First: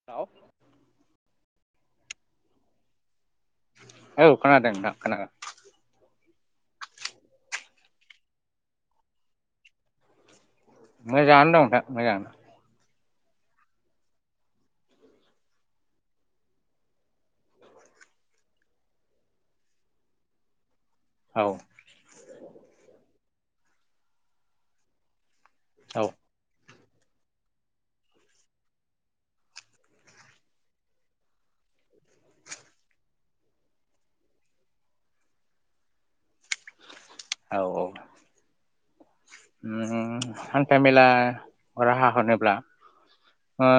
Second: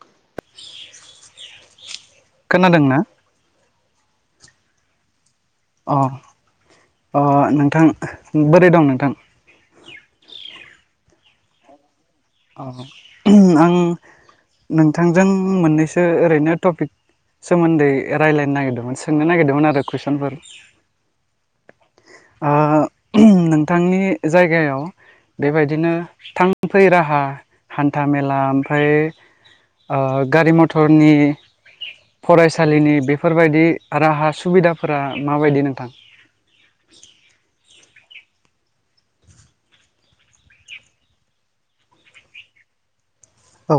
हाव खोनादोंना? औ खोनादों नोंथां खोनादों। अ अ नोंथां बोरै दं नोंथां? मोजाङानो दं नोंथां मोजाङानो। औ आं नोंथांजों मोननैसो ओरैनो टपिक सोमोन्दै रायज्लायनो नागिरदोंमोन सोंनो नागिरदोंमोन आरो कुइसनफोर औ। ओ नोंथांनि जायगायाव बेबायदिनो औ थां फै राहा हान्था मेला ओमफ्राय आ गारि मथरनि फरायसालिनि बेफोरबायदि राहा सुबिदाफोरा माबायदि नोंथां औ औ उम हान्था मेला राहा होनोब्ला ओ औ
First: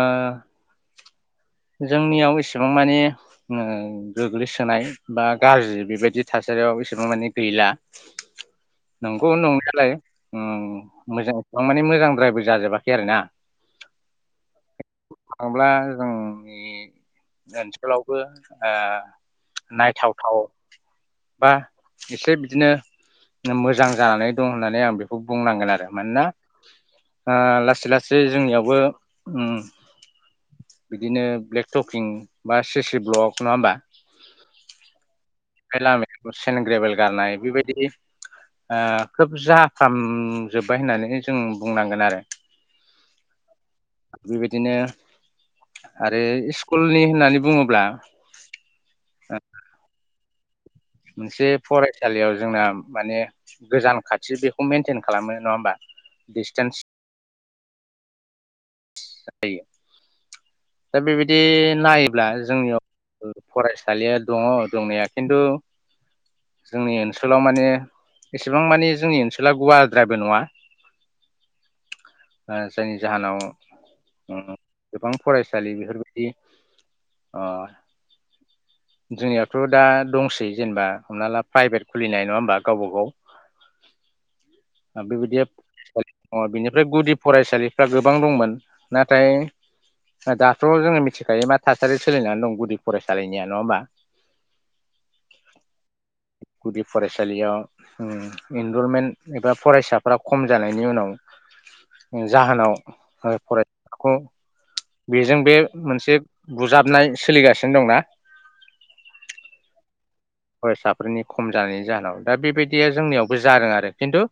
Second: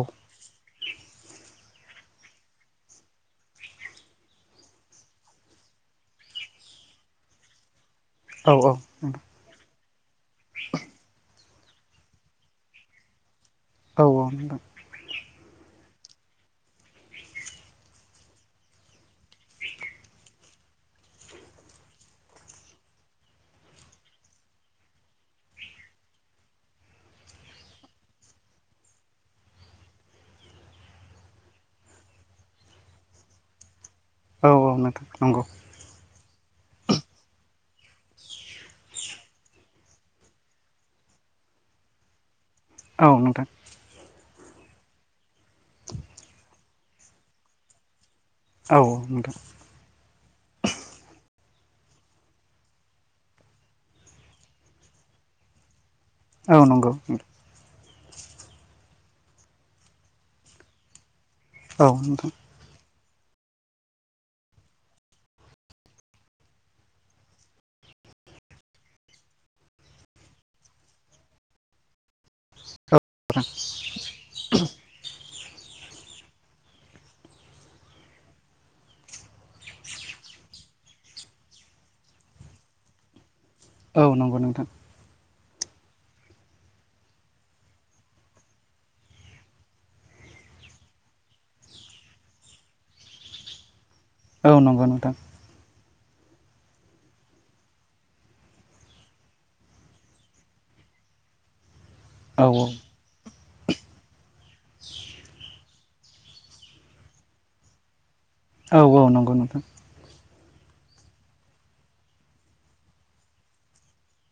जोंनियाव एसेबां मानि ओ गोग्लैसोनाय बा गाज्रि बेबायदि थासारियाव एसेबां माने गैला। औ औ। नंगौ नंनायालाय मोजांसेबां माने मोजांद्रायबो जाजोबाखै आरो ना। औ औ नोंथां। थांयो ब्ला जों जोंनि ओनसोलावबो ओ नायथावथाव बा एसे बिदिनो मोजां जानानै दं होननानै आं बेखौ बुंनांगोन आरो मानोना आ लासै लासै जोंनियावबो ओम बिदिनो ब्लेक टकिं बा सिसि ब्ल'ग नङा होमबा औ औ नोंथां नंगौ लामा सेन ग्रेबेल गारनाय बेबायदि आ खोब जा फाम जोब्बाय होननानै जों बुंनांगोन आरो औ नोंथां बेबायदिनो आरो स्कुलनि होननानै बुङोब्ला औ नोंथां मोनसे फरायसालियाव जोंना माने गोजान खाथि बेखौ मेनटेन खालामो नङा होमबा औ डिसटेन्स नंगौ जायो दा बेबायदि औ नायोब्ला नोंथां जोंनियाव फरायसालिया दङ दंनाया खिन्थु जोंनि ओनसोलाव माने एसेबां मानि जोंनि ओनसोला गुवारद्रायबो नङा [inaudible] ओ जायनि जाहोनाव उम गोबां फरायसालि बेफोरबायदि आ जोंनियावथ' दा दंसै जेनबा हमना ला प्राइभेट खुलिनाय नङा होमबा गावबा गाव औ नंगौ नोंथां आ बे बायदिया दङ बिनिफ्राय गुदि फरायसालिफ्रा गोबां दंमोन नाथाय दाथ' जोङो मिथिखायो मा थासारि सोलिनानै दं गुदि फरायसालिनिया नङा होमबा औ नंगौ नोंथां गुदि फरायसालियाव इनरलमेन्ट एबा फरायसाफ्रा खम जानायनि उनाव [inaudible] जाहोनाव ओ फराय खौ बेजों बे मोनसे बुजाबनाय सोलिगासिनो दंना औ औ नंगौ नोंथां फरायसाफोरनि खम जानायनि जाहोनाव दा बेबायदिया जोंनियावबो जादों आरो खिन्थु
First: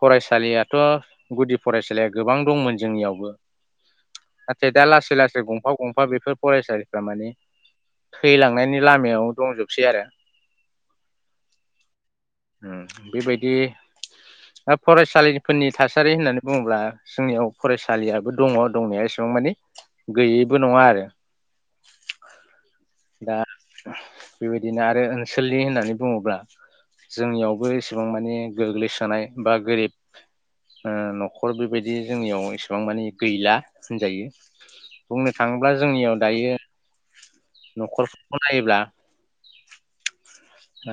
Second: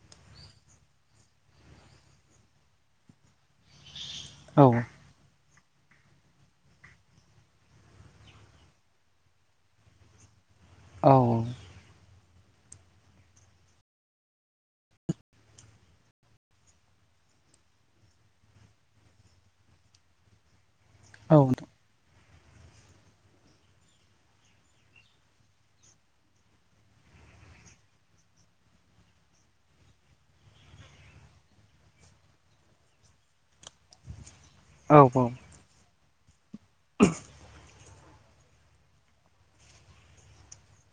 फरायसालियाथ' गुदि फरायसालिया गोबां दंमोन जोंनियावबो औ आन्थाय दा लासै गंफा गं फा बेफोर फरायसालिफ्रा माने थैलांनायनि लामायाव दंजोबसै आरो औ औ उम बेबायदि फरायसालिफोरनि थासारि होननानै बुङोब्ला जोंनियाव फरायसालियाबो दङ दंनाया एसेबां मानि गैयैबो नङा आरो। औ। दा बेबायदिनो आरो ओनसोलनि होननानै बुङोब्ला जोंनियावबो एसेबां मानि गोग्लैसोनाय बा गोरिब ओ न'खर बेबायदि जोंनियाव एसेबां मानि गैला होनजायो। औ बुंनो नोंथां थाङोब्ला जोंनियाव दायो [inaudible] न'खरफोरखौ नायोब्ला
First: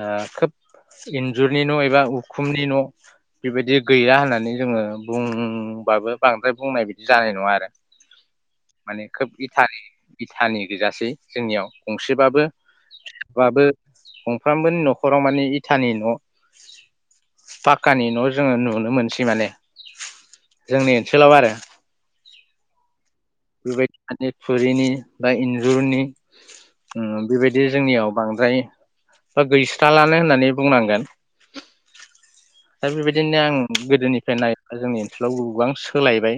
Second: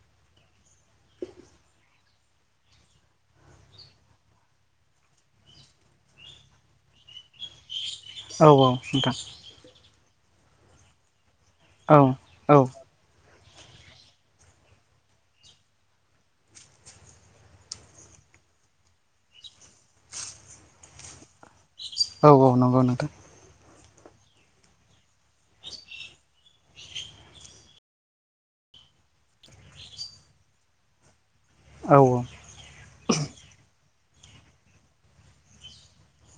ओ खोब इन्जुरनि न' एबा उखुमनि न' बेबायदि गैया होननानै जोङो बुंबाबो बांद्राय बुंनाय बिदि जानाय नङा आरो औ माने खोब इथानि इथानि गोजासै जोंनियाव औ गंसेबाबो [unintelligible] गंफ्रामबोनि न'खराव माने इटानि न' पाक्कानि न' जोङो नुनो मोनसै माने जोंनि ओनसोलाव आरो। औ औ नंगौ नोंथां। बेबायदि माने थुरिनि बा इन्जुरनि उम बेबायदि जोंनियाव बांद्राय बा गैस्रालानो होननानै बुंनांगोन। औ औ। औ दा बेबायदिनो आं गोदोनिफ्राय नायोब्ला जोंनि ओनसोलाव गोबां सोलायबाय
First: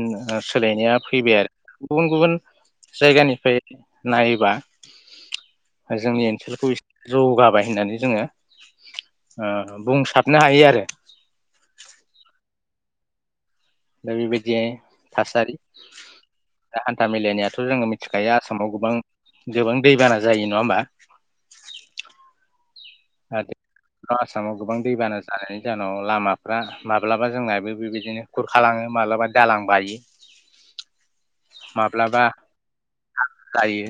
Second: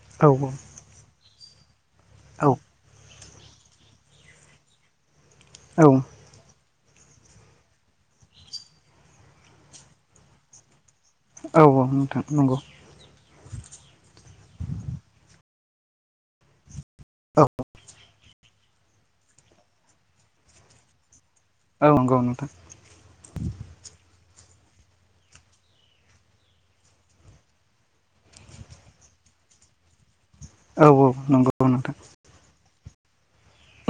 ओ सोलायनाया फैबाय आरो। गुबुन गुबुन औ जायगानिफ्राय नायोबा औ जोंनि ओनसोलखौ एसे जौगाबाय होननानै जोङो ओ बुंसाबनो हायो आरो। औ औ नोंथां नंगौ। दा बेबायदि थासारि दा हान्था औ मेलायनियाथ' जोङो मि मिथिखायो आसामाव गोबां गोबां दैबाना जायो नङा होमबा? औ नंगौ नोंथां। आसामाव गोबां दैबाना जानायनि जाहोनाव लामाफ्रा माब्लाबा जोंनाबो बेबायदिनो खुरखा लाङो मालाबा दालां बायो। औ औ नंगौ नोंथां। माब्लाबा [unintelligible] जायो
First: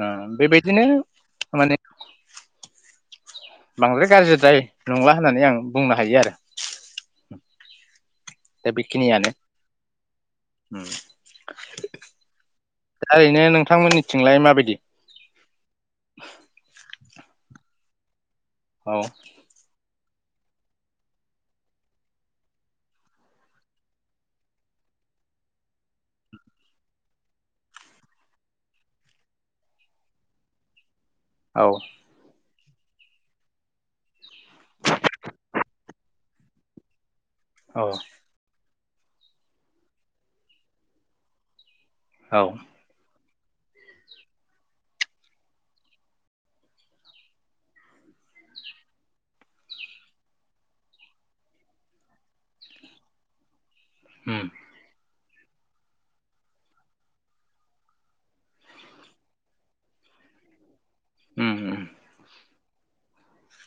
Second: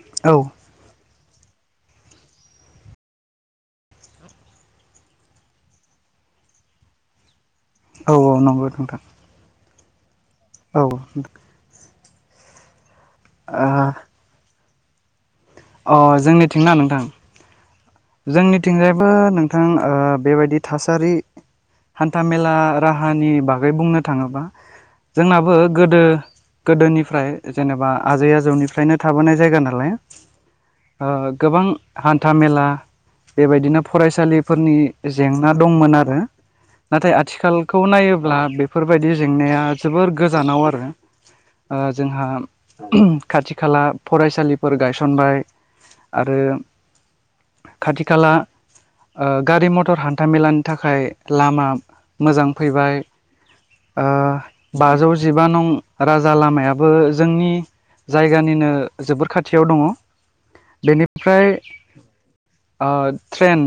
ओ औ बेबायदिनो माने बांद्राय गाज्रिद्राय नंला होननानै आं बुंनो हायो आरो। औ औ नंगौ दा नोंथां। बेखिनियानो उम दा ओरैनो औ नोंथांमोननिथिंलाय माबायदि? अ जोंनिथिंना नोंथां? औ जोंनिथिंजायबो नोंथां ओ बेबायदि थासारि हान्था मेला राहानि बागै बुंनो थाङोबा जोंनाबो गोदो गोदोनिफ्राय जेनेबा आजै आजौनिफ्रायनो थाबोनाय जायगा नालाय, ओ गोबां औ हान्था मेला बेबायदिनो फरायसालिफोरनि जेंना दंमोन आरो। नाथाय आथिखालखौ औ नायोब्ला बेफोरबायदि जेंनाया जोबोर गोजानाव आरो। ओ जोंहा औ [unintelligible] खाथि खाला फरायसालिफोर गायसनबाय आरो खाथि खाला ओ गारि मथर हान्थामेलानि थाखाय लामा मोजां फैबाय ओ उम बाजौ जिबा नं राजा लामायाबो जोंनि जायगानिनो जोबोर खाथियाव दङ'। बेनिफ्राय उम उम ओ ट्रेन,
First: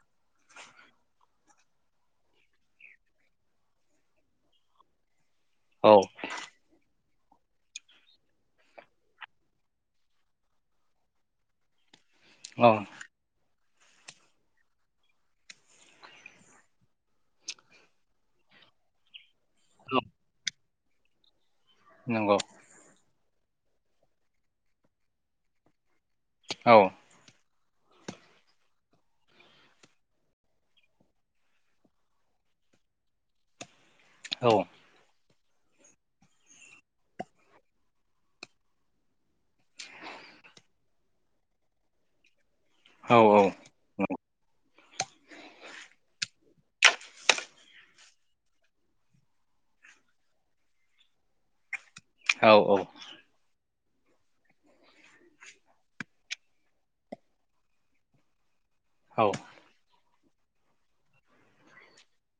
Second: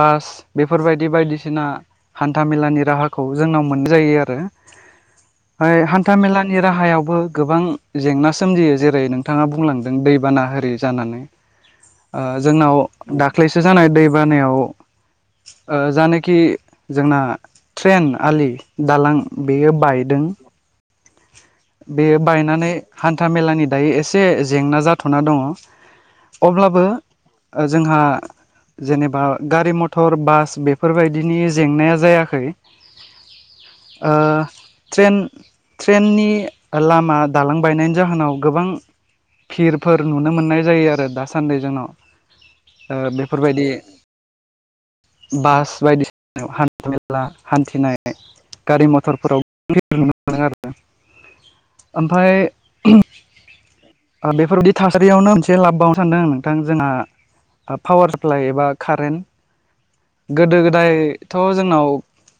बास बेफोरबायदि बायदिसिना हान्था मेलानि राहाखौ जोंनाव मोननाय जायो आरो। फाय औ हान्था मेलानि राहायावबो गोबां जेंना सोमजियो जेरै नोंथाङा बुंलांदों दैबाना होरै जानानै ओ औ जोंनाव दाख्लैसो जानाय दै बानायाव ओ जानोखि जोंना ट्रेन आलि दालां बेयो औ बायदों बेयो नंगौ बायनानै हान्था मेलानि दायो एसे जेंना जाथ'ना दङ औ अब्लाबो जोंहा जेनेबा गारि मथर बास बेफोरबायदिनि जेंनाया जायाखै। ओ औ ट्रेन ट्रेननि लामा दालां बायनायनि जाहोनाव गोबां फिरफोर नुनो मोननाय जायो आरो दासान्दि जोंनाव। ओ औ बेफोरबायदि बास बायदिसिनायाव हान्था मेला हान्थिनाय गारि मथरफोरावनो [unintelligible] नुनो मोनदों आरोना। ओमफ्राय औ औ ओ बेफोरबायदि थासारियावनो मोनसे लाबबावनो सानदों नोंथां जोंहा पावार साप्लाइ एबा औ कारेन्ट गोदो गोदायथ' जोंनाव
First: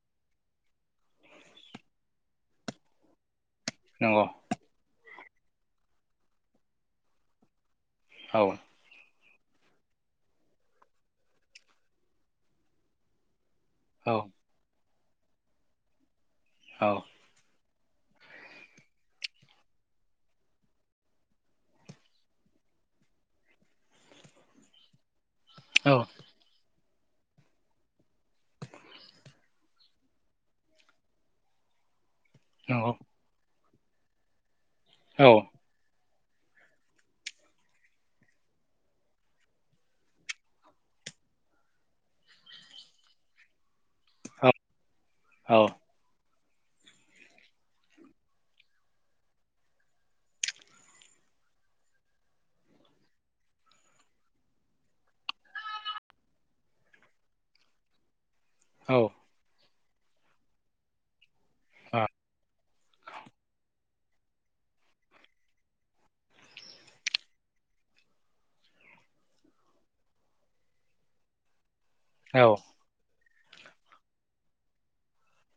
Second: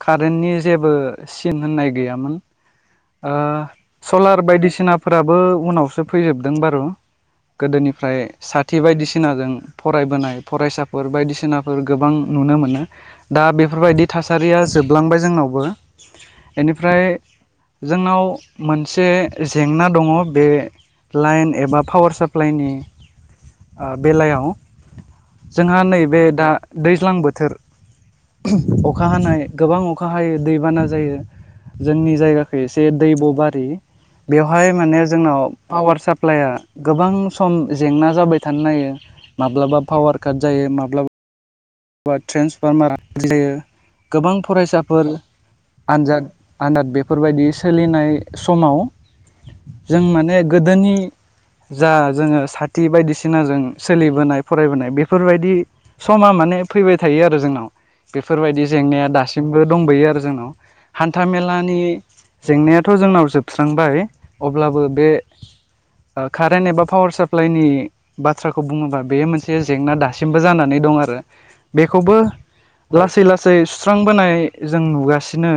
कारेन्टनि जेबो सिन होननाय गैयामोन नंगौ सलार बायदिसिनाफोराबो उनावसो फैजोबदों बारु गोदोनिफ्राय औ साथि बायदिसिनाजों फरायबोनाय फरायसाफोर बायदिसिनाफोर गोबां नुनो मोनो दा बेफोरबायदि औ थासारिया जोबलांबाय जोंनावबो औ बेनिफ्राय जोंनाव मोनसे जेंना दङ बे लाइन एबा पावार साप्लाइनि बेलायाव जोंहा नैबे दा दैज्लां बोथोर अखा हानाय गोबां अखा हायो दैबाना जायो जोंनि जायगाखै एसे नंगौ दैब बारि बेवहाय माने औ जोंनाव पावार साप्लाइआ गोबां सम जेंना जाबाय थानो नायो। माब्लाबा पावार काट जायो माब्लाबा बा ट्रेन्सफारमार जायो गोबां औ फरायसाफोर औ आनजाद आनजाद बेफोरबायदि सोलिनाय समाव जों माने गोदोनि जा जोङो साथि बायदिसिनाजों सोलिबोनाय फरायबोनाय बेफोरबायदि समा माने फैबाय थायो आरो जोंनाव बेफोरबायदि जेंनाया दासिमबो दंबायो आरो जोंनाव हान्था मेला लानि जेंनायाथ' जोंनाव जोबस्रांबाय अब्लाबो बे कारेन्ट एबा पावार साप्लाइनि बाथ्राखौ बुङोबा बेयो मोनसे जेंना दासिमबो जानानै दं आरो। बेखौबो लासै लासै सुस्रांबोनाय जों नुगासिनो।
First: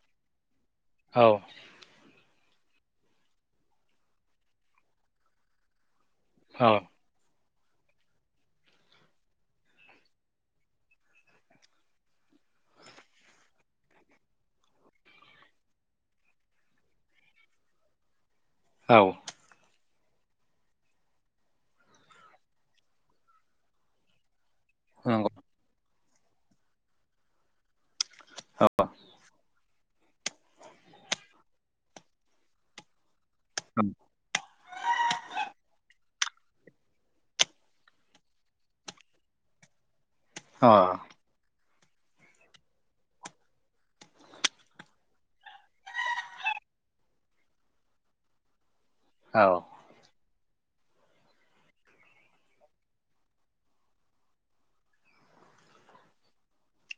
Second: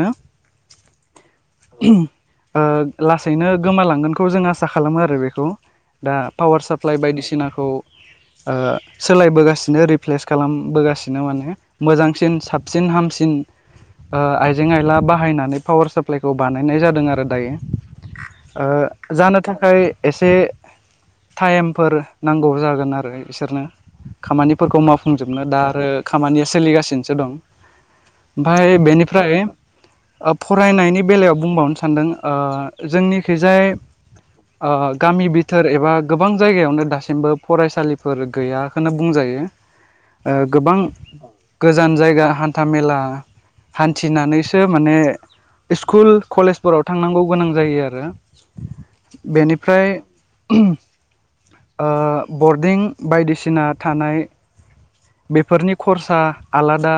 औ लासैनो गोमालांगोनखौ जों आसा खालामो आरो बेखौ दा पावार साप्लाइ बायदिसिना खौ सोलायबोगासिनो रिप्लेस खालामबोगासि नो माने मोजांसिन साबसिन हामसिन आइजें आइला बाहायनानै पावार साप्लाइखौ बानायनाय जादों आरो दायो। जानो थाखाय एसे टाइमफोर नांगौ जागोन आरो बिसोरनो। खामानिफोरखौ नंगौ मावफुंजोबनो दा आरो खामानिया सोलिगासिनोसो दं। आमफाय औ बेनिफ्राय फरायनायनि बेलायाव बुंबावनो सानदों जोंनिखि जाय अ गामि बिथोर एबा गोबां जायगायावनो दासिमबो फरायसालिफोर गैयाखौनो बुंजायो। गोबां गोजान जायगा हान्था मेला हान्थिनानैसो माने इस्कुल कलेजफोराव थांनांगौ गोनां जायो आरो औ बेनिफ्राय ओ बरदििं बायदिसिना थानाय बेफोरनि खरसा आलादा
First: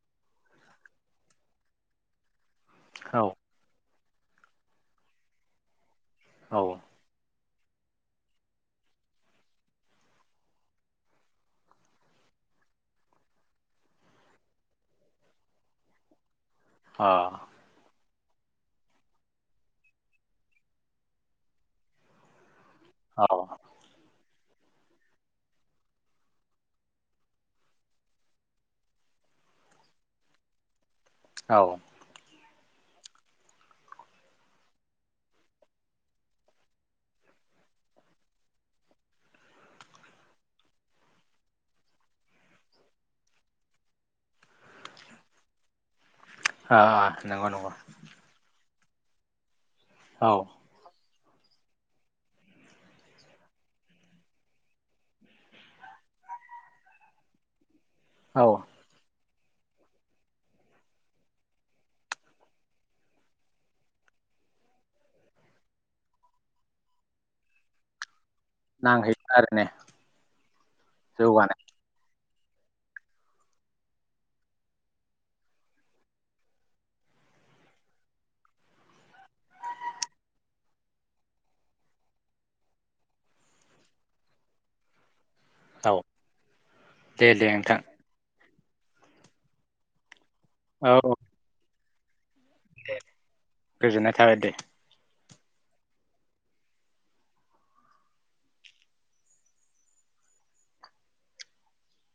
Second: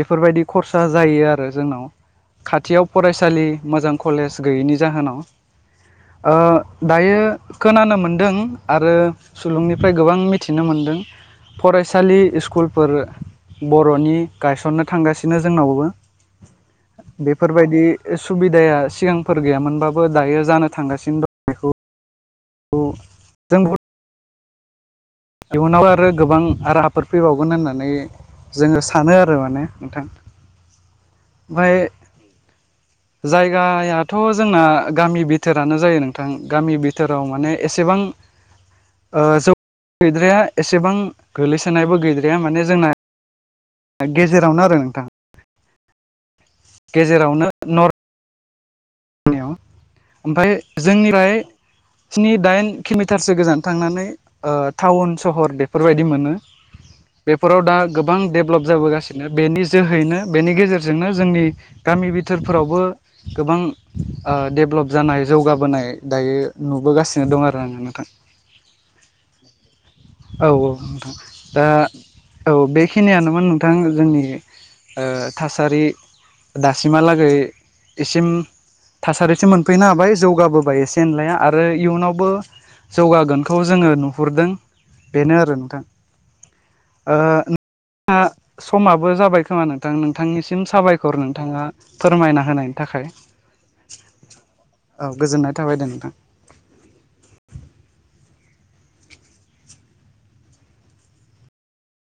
बेफोरबायदि खरसा जायो आरो जोंनाव खाथियाव औ फरायसालि मोजां कलेज गैयैनि जाहोनाव ओ दायो खोनानो मोन्दों आरो सुलुंनिफ्राय गोबां मिथिनो मोनदों फरायसालि स्कुलफोर बर'नि गायसननो थांगासिनो जोंनावबो बेफोर बायदि सुबिदाया सिगांफोर गैयामोनबाबो दायो जानो थांगासिनो दं बेखौ अ जोंबो इयुनाव आरो गोबां राहाफोर फैबावगोन होननानै जोङो सानो आरो माने नोंथां। औ बाय औ जायगायाथ' जोंना गामि बिथोरानो जायो नोंथां गामि बिथोराव माने एसेबां [inaudible] ओ जौ गैद्राया एसेबां गोग्लैसोनायबो गैद्राया माने जोंना गेजेरावनो आरो नोंथां। अ नंगौ नंगौ जनियाव औ ओमफ्राय जोंनिफ्राय स्नि दाइन किल'मिटारसो गोजान थांनानै ओ टाउन सहर बेफोरबायदि मोनो। बेफोराव दा गोबां औ डेभलप जाबोगासिनो नो बेनि जोहैनो बेनि गेजेरजोंनो जोंनि गामि बिथोरफोरावबो गोबां ओ दडेभलप जानाय जौगाबोनाय दायो नुबोगासिनो दं आरो आं नोंथां नांहैदों आरो ने औ औ नोंथां जौगानाय दा औ बेखिनियानोमोन नोंथां जोंनि ओ थासारि दासिमहालागै एसिम थासारिसो मोनफैनो हाबाय जौगाबोबाय एसे एनलाया आरो इयुनावबो जौगागोनखौ जोङो नुहुरदों बेनो आरो औ दे दे नोंथां ओ समाबो जाबाय खोमा नोंथां नों नोंथांनिसिम औ साबायखर नोंथाङा फोरमायना होनायनि थाखाय गोजोननाय थाबाय दे औ गोजोननाय थाबाय दे नोंथां